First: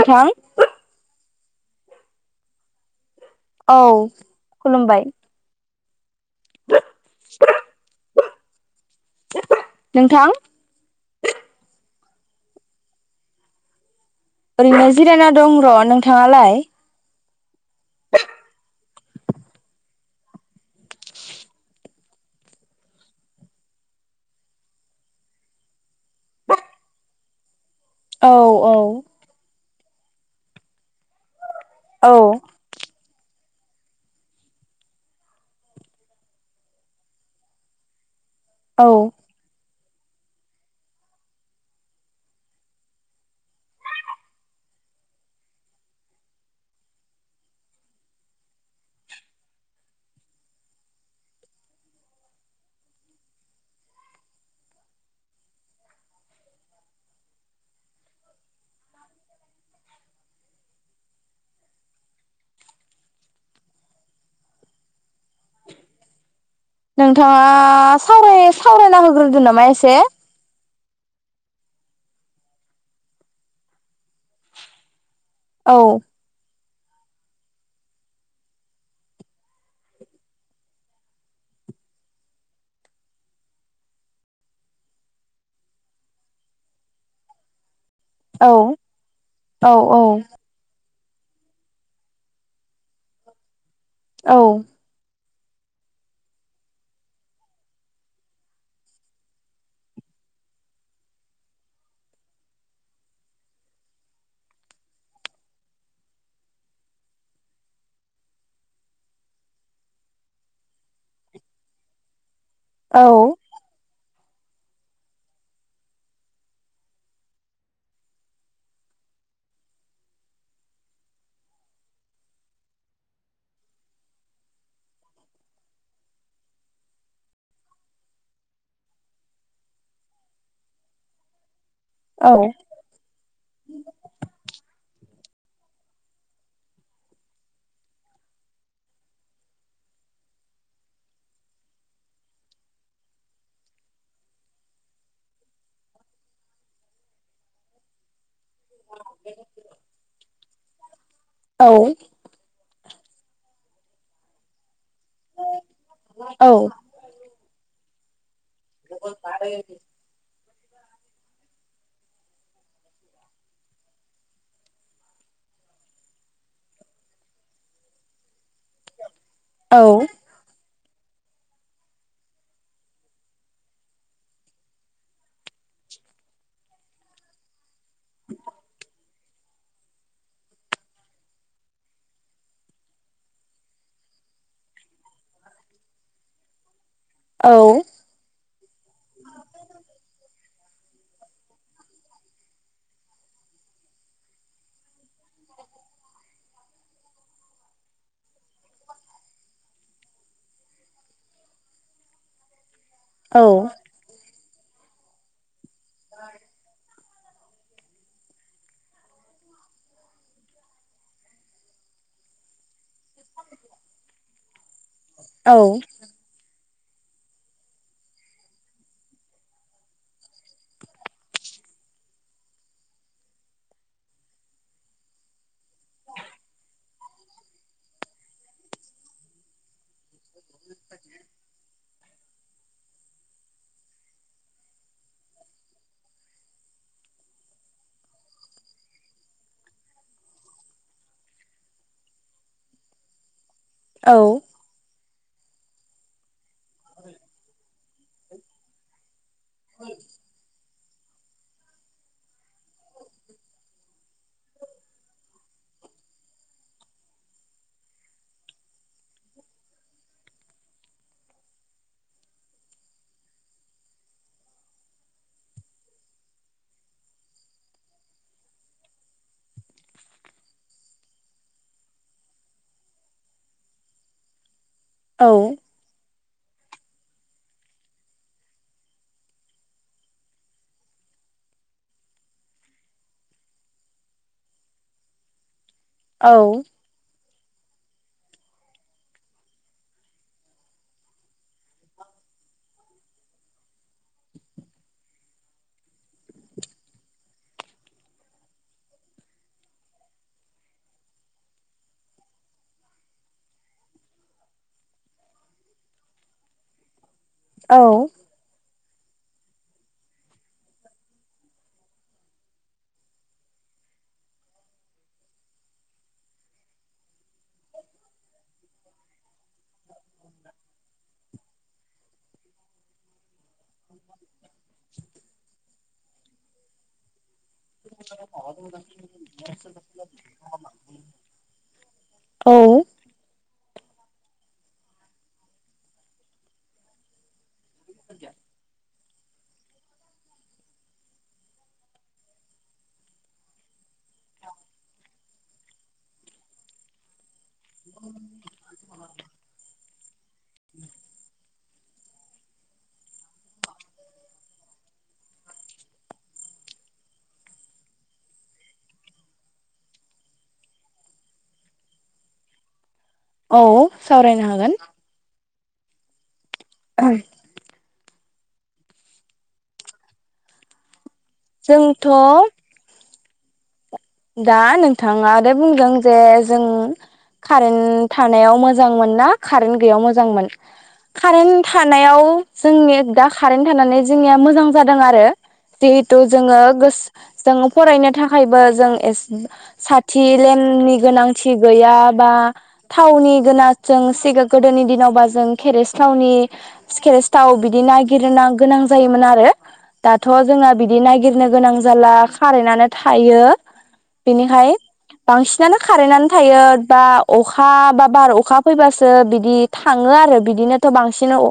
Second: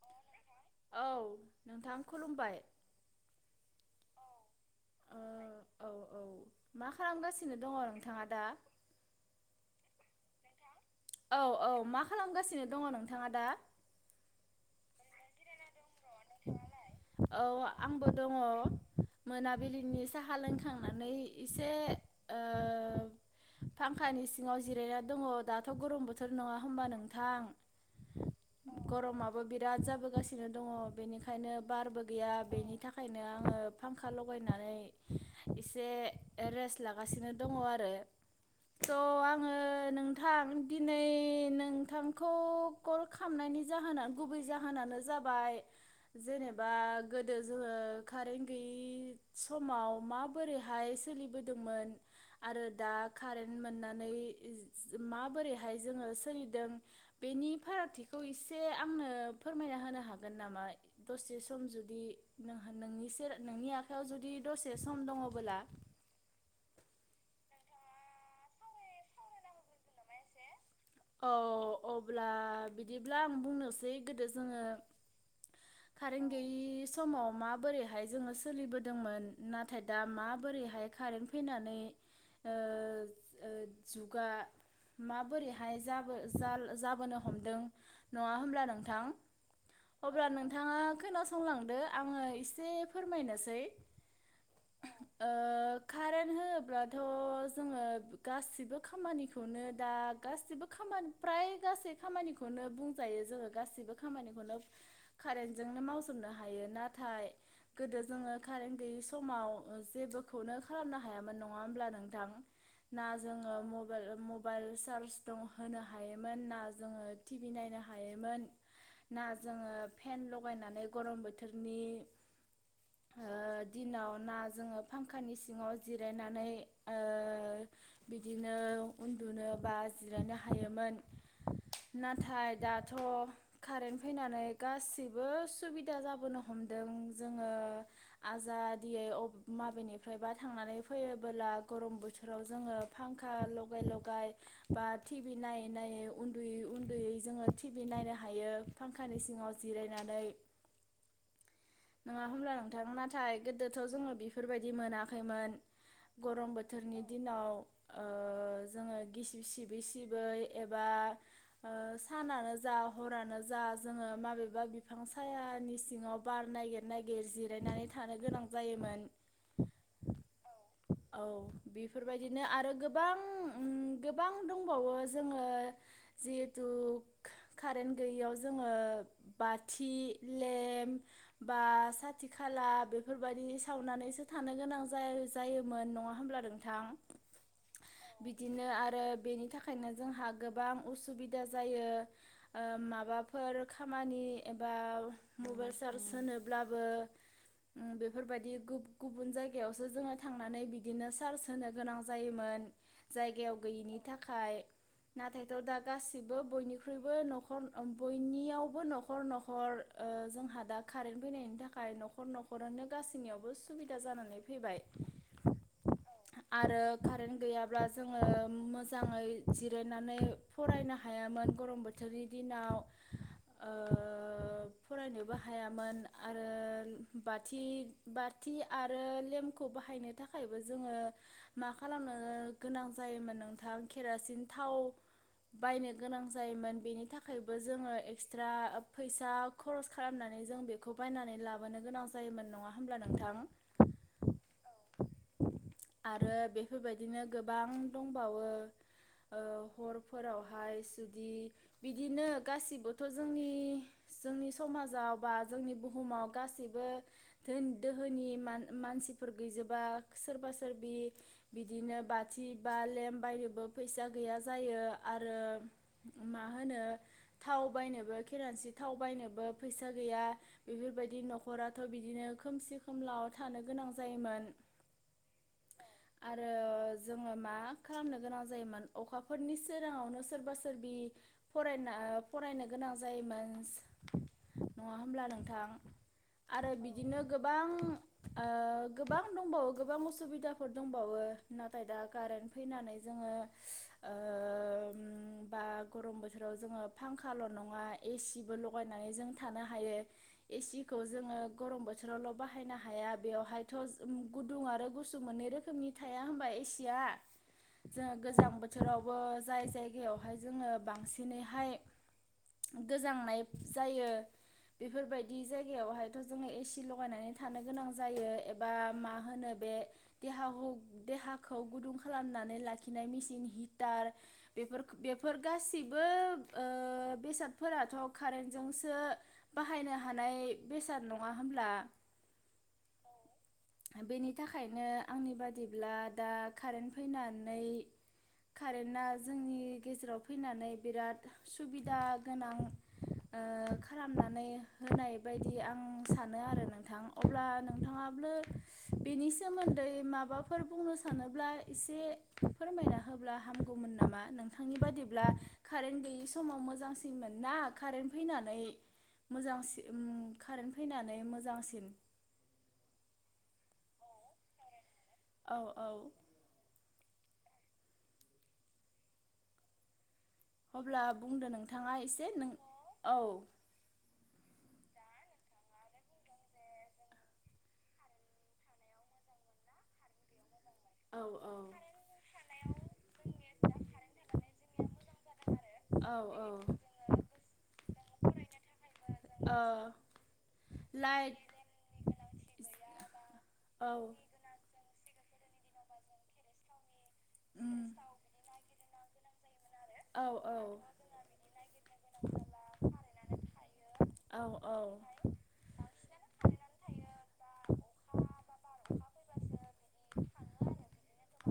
नोंथां औ नोंथां खुलुमबाय औ खुलुमबाय ओ औ औ मा खालामगासिनो दङ नोंथाङा दा? नोंथां औ औ मा खालामगासिनो दङ नोंथाङा दा? ओरैनो जिरायना दं र' नों थाङालाय औ आंबो दङ मोनाबिलिनि साहा लोंखांनानै एसे ओ फांखानि सिङाव जिरायना दङ दाथ गरम बोथोर नङा होमबा नोंथां। औ औ गरमाबो बिराद जा जाबोगासिनो दङ। बेनिखायनो बारबो औ गैया बेनि थाखा यनो आङो फांखा लगायनानै एसे रेस्ट लागासिनो दङ आरो। स' औ आङो नोंथां दिनै नोंथांखौ कल खामनायनि जाहोना गुबै जाहोनानो जाबाय जेनेबा गोदो जोङो कारेन्ट गैयै समाव माबोरैहाय सोलिबोदोंमोन आरो दा कारेन्ट मोननानै माबोरैहाय जोङो सोलिदों बेनि फारागथिखौ एसे आंनो फोरमायना होनो हागोन नामा? दसे सम जुदि नोंहा नोंनि नोंनि आखायाव जुदि दसे सम दङ नोंथाङा आ साव सावरायना होग्रोदो नामा एसे? औ अब्ला बिदिब्ला आं बुंनोसै गोदो जोङो औ खारेन्त गैयै समाव माबोरैहाय जोङो सोलिबोदोंमोन नाथाय दा माबोरैहाय कारेन फैनानै ओ ओ जुगा माबोरैहाय हाय जाबो जाबोनो हमदों नङा औ होमब्ला नोंथां? औ अब्ला नोंथाङा खोनासंलांदो आङो एसे फोरमायनोसै। औ ओ कारेन्ट होनोब्लाथ जोङो गासिबो खामानिखौनो दा गासिबो खामानि फ्राय गासै खामानिखौनो बुंजायो जोङो गासैबो खामानिखौनो कारेन्टजोंनो मावजोबनो हायो। नाथाय गोदो जोङो कारेन्ट गैयि समाव जेबोखौनो खालामनो हायामोन नङा होमब्ला नोंथां। औ ना जोङो म मबाइल सार्च होनो हायोमोन ना जोङो टि भि नायनो हायोमोन ना जोङो फेन लगायनानै गरम बोथोरनि दिनाव ना जोङो फांखानि सिङाव जिरायनानै ओ बिदिनो उन्दुनो बा जिरायनो हायोमोन औ नाथाय दाथ कारेन्ट फैनानै गासिबो बो सुबिदा जाबोनो हमदों जोङो आजादियै माबेनिफ्राय बा थांनानै फैयोबोला गरम बोथोराव जोङो फांखा लगाय लगाय बा टि भि नायै नायै उन्दुयै उन्दैयै जोङो टि भि नायनो हायो। फांखानि सिङाव जिरायनानै औ नङा होमब्ला नोंथां? ना थाय गोदोथ जोङो बेफोरबायदि मोना खैमोन गरम औ बोथोरनि दिनाव ओ जोङो गिसिब सिबै सिबै एबा सानानो जा हरानो जा जोङो माबेबा बिफां सायानि सिङाव बार नागिर नागिर जिरायनानै थानो गोनां जायोमोन। औ बेफोर बायदिनो आरो गोबां उम गोबां दंबावो जोङो जिहेथु कारेन्ट गैयैयाव जोङो बाथि लेम बा साथि खाला बेफोरबायदि सावनानैसो थानो गोनां जाय जायोमोन नङा होमब्ला नोंथां औ बिदिनो आ रो बेनि थाखायनो जोंहा गोबां उसुबिदा जायो ओ माबाफोर खामानि एबा मबाइल चार्ज होनोब्लाबो बेफोरबायदि गुबुन जायगायावसो जोङो थांनानै बिदिनो चार्ज होनो गोनां जायोमोन जायगायाव गैयैनि थाखाय नाथाय दा गासिबो बयनि- ख्रुइबो न'खर बयनियावबो न'खर न'खर ओ जोंहा दा कारेन्ट फैनायनि थाखाय न'खर न'खरानो गासैनियावबो सुबिदा जानानै फैबाय आरो कारेन्ट गैयाब्ला जोङो मोजाङै जिरायनानै फरायनो हायामोन गरम बोथोरनि दिनाव ओ फरायनोबो हायामोन आरो बाथि बाथि आरो लेम्पखौ बाहायनो थाखायबो जोङो मा खालामनो गोनां जायोमोन नोंथां केरासिन थाव बायनो गोनां जायोमोन बेनि थाखायबो जोङो एक्सट्रा फैसा खरस खालामनानै जों बेखौ बायनानै लाबोनो गोनां जायोमोन नङा होमब्ला नोंथां औ आरो बेफोरबायदिनो गोबां दंबावो ओ हरफोरावहाय जुदि बिदिनो गासिबोथ' जोंनि जोंनि समाजाव बा जोंनि बुहुमाव गासिबो धोनि दोहोनि मानसिफोर गैजोबा सोरबा सोरबि बिदिनो बाथि बा लेम्प बायनोबो फैसा गैया जायो आरो मा होनो थाव बायनोबो खेरासिन थाव बायनोबो फैसा गैया बेफोरबायदि न'खराथ' बिदिनो खोमसि खोमला थानो गोनां जायोमोन औ आरो जोङो मा खालामनो गोनां जायोमोन अखाफोरनि सोराङावनो सोरबा सोरबि फरायना फरायनो गोनां जायोमोन नङा होमब्ला नोंथां आरो बिदिनो गोबां ओ गोबां दंबावो गोबां असुबिदा फोर दंबावो नाथाय दा कारेन फैनानै जोङो ओ बा गरम बोथोराव जोङो पांखाल' नङा एसिबो लगायनानै जों थानो हायो एसि खौ जोंङो गरम बोथोरावल' बाहायनो हाया बेवहायथ'गुदुं आरो गुसु मोननै रोखोमनि थाया होनबा एसेआ औ जों गोजां बो थोरावबो जाय जायगायावहाय जोङो बांसिनैहाय गोजांनाय जायो बेफोरबायदि जायगायावहायथ' जोङो एसि लगायनानै थानो गोनां जायो एबा मा होनो बे देहाखौ देहाखौ गुदुं खालामनानै लाखिनाय मेसिन हिटार बेफोर बेफोर गासिबो ओ बेसाद फोराथ' कारेन्टजोंसो बाहायनो हानाय बेसाद नङा होनब्ला औ बेनि थाखायनो आंनि बादिब्ला दा कारेन्ट फैनानै मानोना जोंनि गेजेराव फैनानै बिराद सुबिदा गोनां ओ खालामनानै होनाय बायदि आं सानो आरो नोंथां अब्ला नोंथाङाबो बेनि सोमोन्दै माबा फोर बुंनो सानोब्ला एसे फोरमायना होब्ला हामगौमोन नामा नोंथांनि बादिब्ला कारेन्ट गैयि समाव मोजांसिनमोन ना कारेन्ट फैनानै मोजांसि उम कारेन्ट फैनानै मोजांसिन औ सावरायनो हागोन औ औ [unintelligible] अब्ला बुंदो नोंथाङा एसे जोंथ' नों औ दा नोंथाङा आरो बुंदों जे जों कारेन्ट थानायाव मोजांमोन ना कारेन्ट गैयैयाव मोजांमोन औ खारेन्ट थानायाव जोंनि दा खारेन्ट थानानै जोंनिया मोजां जादों आरो जिहेथु औ जोङो गोसो जों फरायनो थाखायबो जों ओ साथि लेमनि लाइट गोनांथि गैया बा थावनि औ गोनांजों गोदोनि दिनाव जों खेरासिन थावनि स्केस थाव बिदि नायगिरनो गोनां जायोमोन आरो औ दाथ' औ जोंहा बिदि नागिरनो गोनां जाला खारेनानो थायो बिनिखाय बांसिनानो खारेनो थायो बा अखा बा बार अखा फैबासो बिदि थाङो आरो बिदिनोथ' बांसिन आव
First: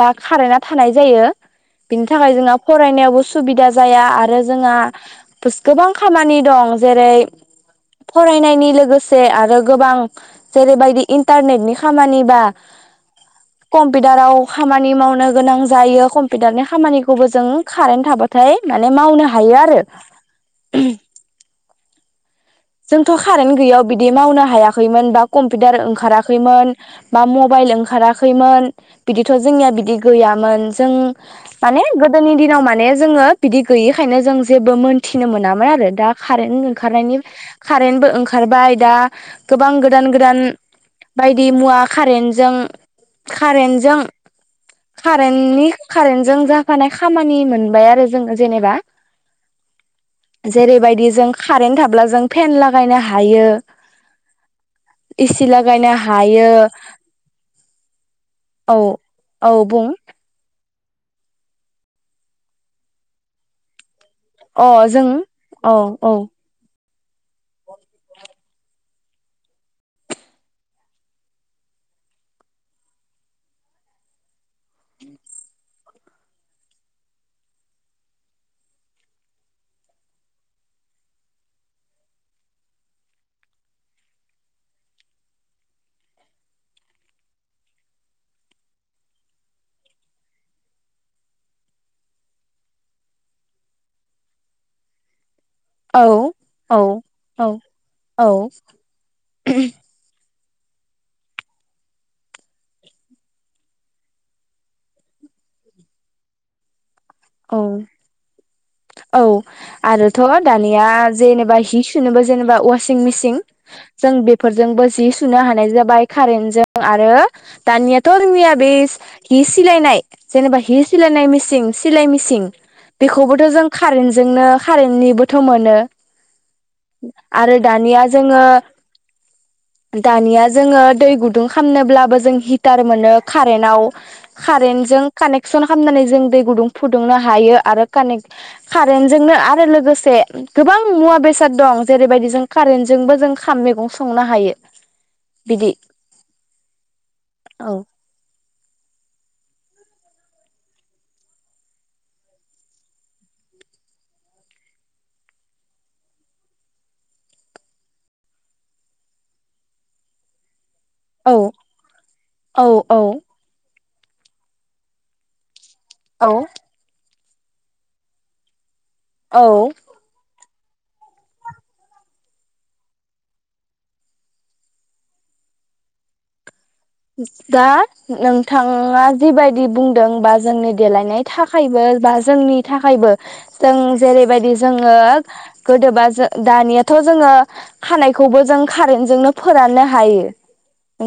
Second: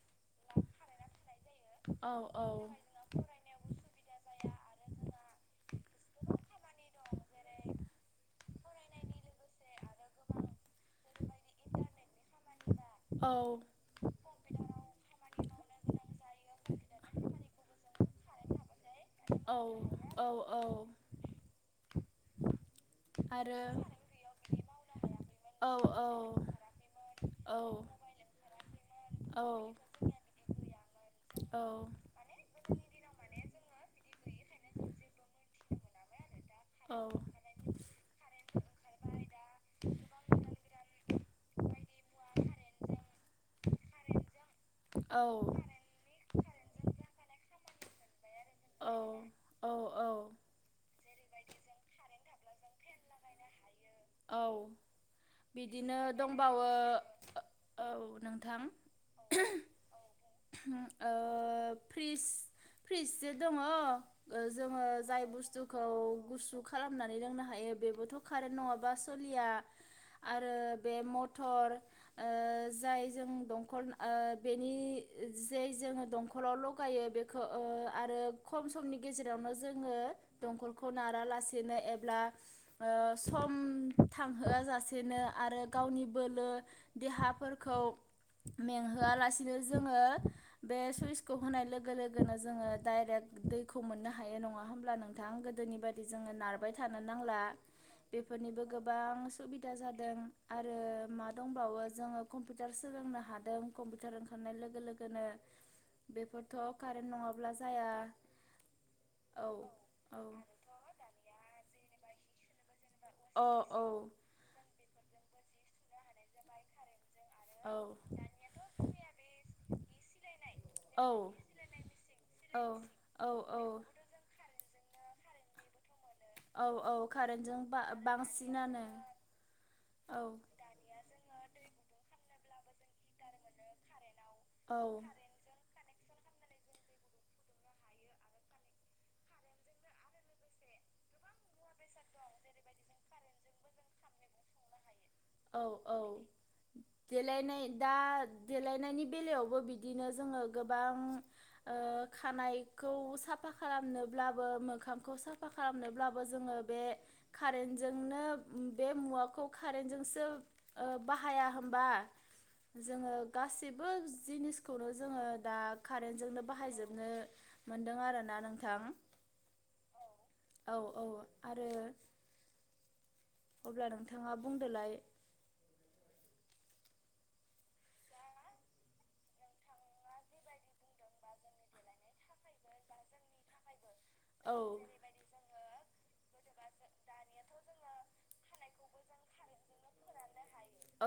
ला खारेना थानाय जायो बिनि थाखाय जोंहा फरायनायावबो सुबिदा जाया आरो जोंहा गोबां खामानि दं जेरै फरायनायनि लोगोसे आरो गोबां जेरैबायदि इन्टारनेटनि खामानिबा कम्पिउटाराव खामानि मावनो गोनां जायो कम्पिउटारनि खामानिखौबो जों खारेन्ट थाबा थाय माने मावनो औ हायो आरो औ जोंथ' खारेन्त आरो गैयियाव बिदि मावनो हायाखैमोन बा औ कम्पिउटार ओंखाराखैमोन बा औ मबाइल ओंखाराखैमोन बिदिथ' औ जोंनिया बिदि गैयामोन जों औ माने गोदोनि दिनाव माने जोङो बिदि गैयिखायनो जों जेबो मोन्थिनो मोनामोन आरो दा खारेन्ट औ ओंखारनायनि कारेन्टबो ओंखारबाय दा गोबां गोदान गोदान बायदि मुवा खारेन्टजों खारेन्टजों खारेननि खारेन्टजों जाफानाय खामानि मोन ओमफाय आरो जोङो जेनेबा औ औ जेरैबादि जों खारेन्त थाब्ला जों फेन लागायनो हायो औ एसि लागायनो बिदिनो हायो दंबावो औ नोंथां औ औ बुं ओ फ्रिस फ्रिसजे दङ अ जोङो जों जाय औ बुस्थुखौ औ गुसु खालामना रोंनो हायो बेबोथ' खारेन नङा बा सलिया आरो बे मथर ओ जायजों दमखल ओ बेनि जेइ जों दमखलाव लगायो बेखौ ओ आरो खम समनि गेजेरावनो जोङो दमखलखौ नारा लासिनो एबा स म थांहोआ जासेनो आरो गावनि बोलो देहाफोरखौ मेंहोआलासिनो जोङो बे सुइसखौ होनाय लोगो लोगोनो जोङो डाइरेक्ट दैखौ मोननो हायो नङा होमब्ला नोंथां गो दोनि बायदि औ जोङो नारबाय थानो नांला औ औ बेफोरनिबो गोबां सुबिदा जादों आरो मा दंबावो जोङो कम्पिउटार सोलोंनो हादों कम्पिउटार ओंखारनाय लोगो लोगोनो बेफोरथ' कारेन्ट नङाब्ला औ जाया औ औ आरोथ' दानिया जेनेबा हि सु थिनोबो जेनेबा ओवा सिं मिसिं अ औ जों बेफोरजोंबो जि सु सुनो हानाय जाबाय कारेन्ट जों आरो औ दानियाथ' जोंनिया बे हि सिलायनाय जेनेबा हि औ सिलायनाय मिसिं सिलाइ मेसिं औ बेखौबोथ' जों औ कारेन्टजोंनो कारेन्ट निबोथ' मोनो औ औ आरो कारेन्टजों बा दानिया जोङो बांसिनानो औ दानिया जोङो दै गुदुं खामनोब्लाबो जों कार मोनो‌ कारेनाव औ कारेनजों कानेकसन खामनानै जों दै गुदुं फुदुंनो हायो आरो कानेक कारेन्टजोंनो आरो लोगोसे गोबां मुवा बेसाद दं जेरैबायदि जों कारेन्टजोंबो जों खाम मैगं संनो हायो औ बिदि औ देलायनाय औ दा देलायनायनि बेलायावबो बिदिनो जोङो गोबां ओ खानाइखौ साफा खालामनोब्लाबो मोखांखौ साफा खालामनोब्लाबो जोङो बे कारेन्टजोंनो बे मुवाखौ कारेेनटजों ओ औ बाहाया होमबा जोङो औ गासिब बो जिनिसखौनो जोङो दा औ कारेन्टजोंनो बाहायजोबनो मोनदों आरोना नोंथां औ औ औ आरो अब्ला नोंथाङा बुंदोलाय दा नोंथाङा जिबायदि बुंदों बा जोंनि देलायनाय थाखायबो बा जोंनि थाखायबो जों जेरैबायदि औ जोङो गोदो बा जो दानियाथ' जोङो खानायखौबो जों कारेन्टजोंनो फोराननो हायो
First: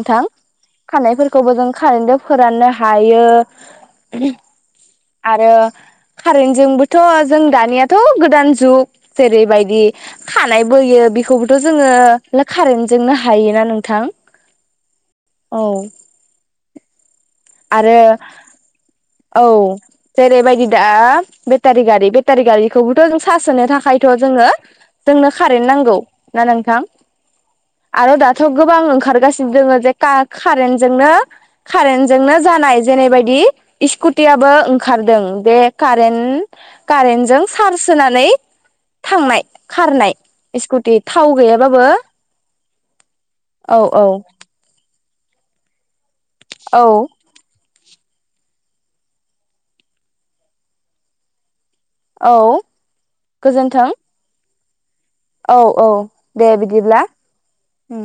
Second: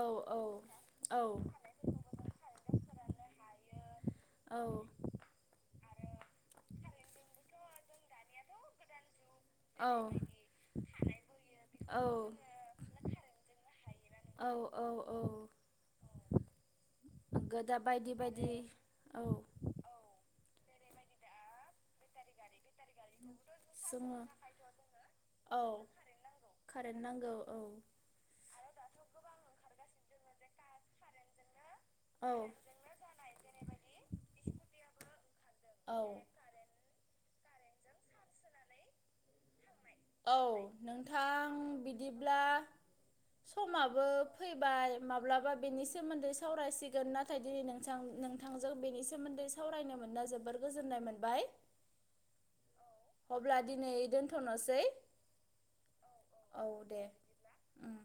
औ औ औ खानायफोरखौबो जों खारेनजों फोराननो हायो औ आरो कारेन्ट जोंबोथ' जों दानियाथ' गोदान जुग जेरैबायदि खानाय औ बोयो बेखौबोथ' जोङो कारेन्ट जोंनो हायोना नोंथां औ औ औ गो दा आरो बायदि बायदि औ जेरैबायदि दा बेटारि गारि बेटारि गारिखौबोथ' जों सार्स होनो थाखायथ' जोङो जोंनो औ कारेन्ट नांगौ ना नोंथां कारेन्ट नांगौ औ आरो दाथ' गोबां ओंखारगासिनो दोङो जे का कारेन्टजोंनो कारेन्ट औ नो जानाय जेनैबायदि स्कुटियाबो ओंखारदों बे औ कारेन कारेनजों चार्ज होनानै थांनाय खारनाय औ स्कुटि थाव नोंथां गैयाबाबो औ बिदिब्ला औ समाबो फैबाय माब्लाबा बेनि सोमोन्दै औ सावरायसिगोन नाथाय दिनै नों नोंथांजों बेनि सोमोन्दै सावरायनो मोननो जोबोर गोजोननाय मोनबाय औ अब्ला गोजोन्थों दिनै दोनथ'नोसै दै औ औ दे बिदिब्ला उम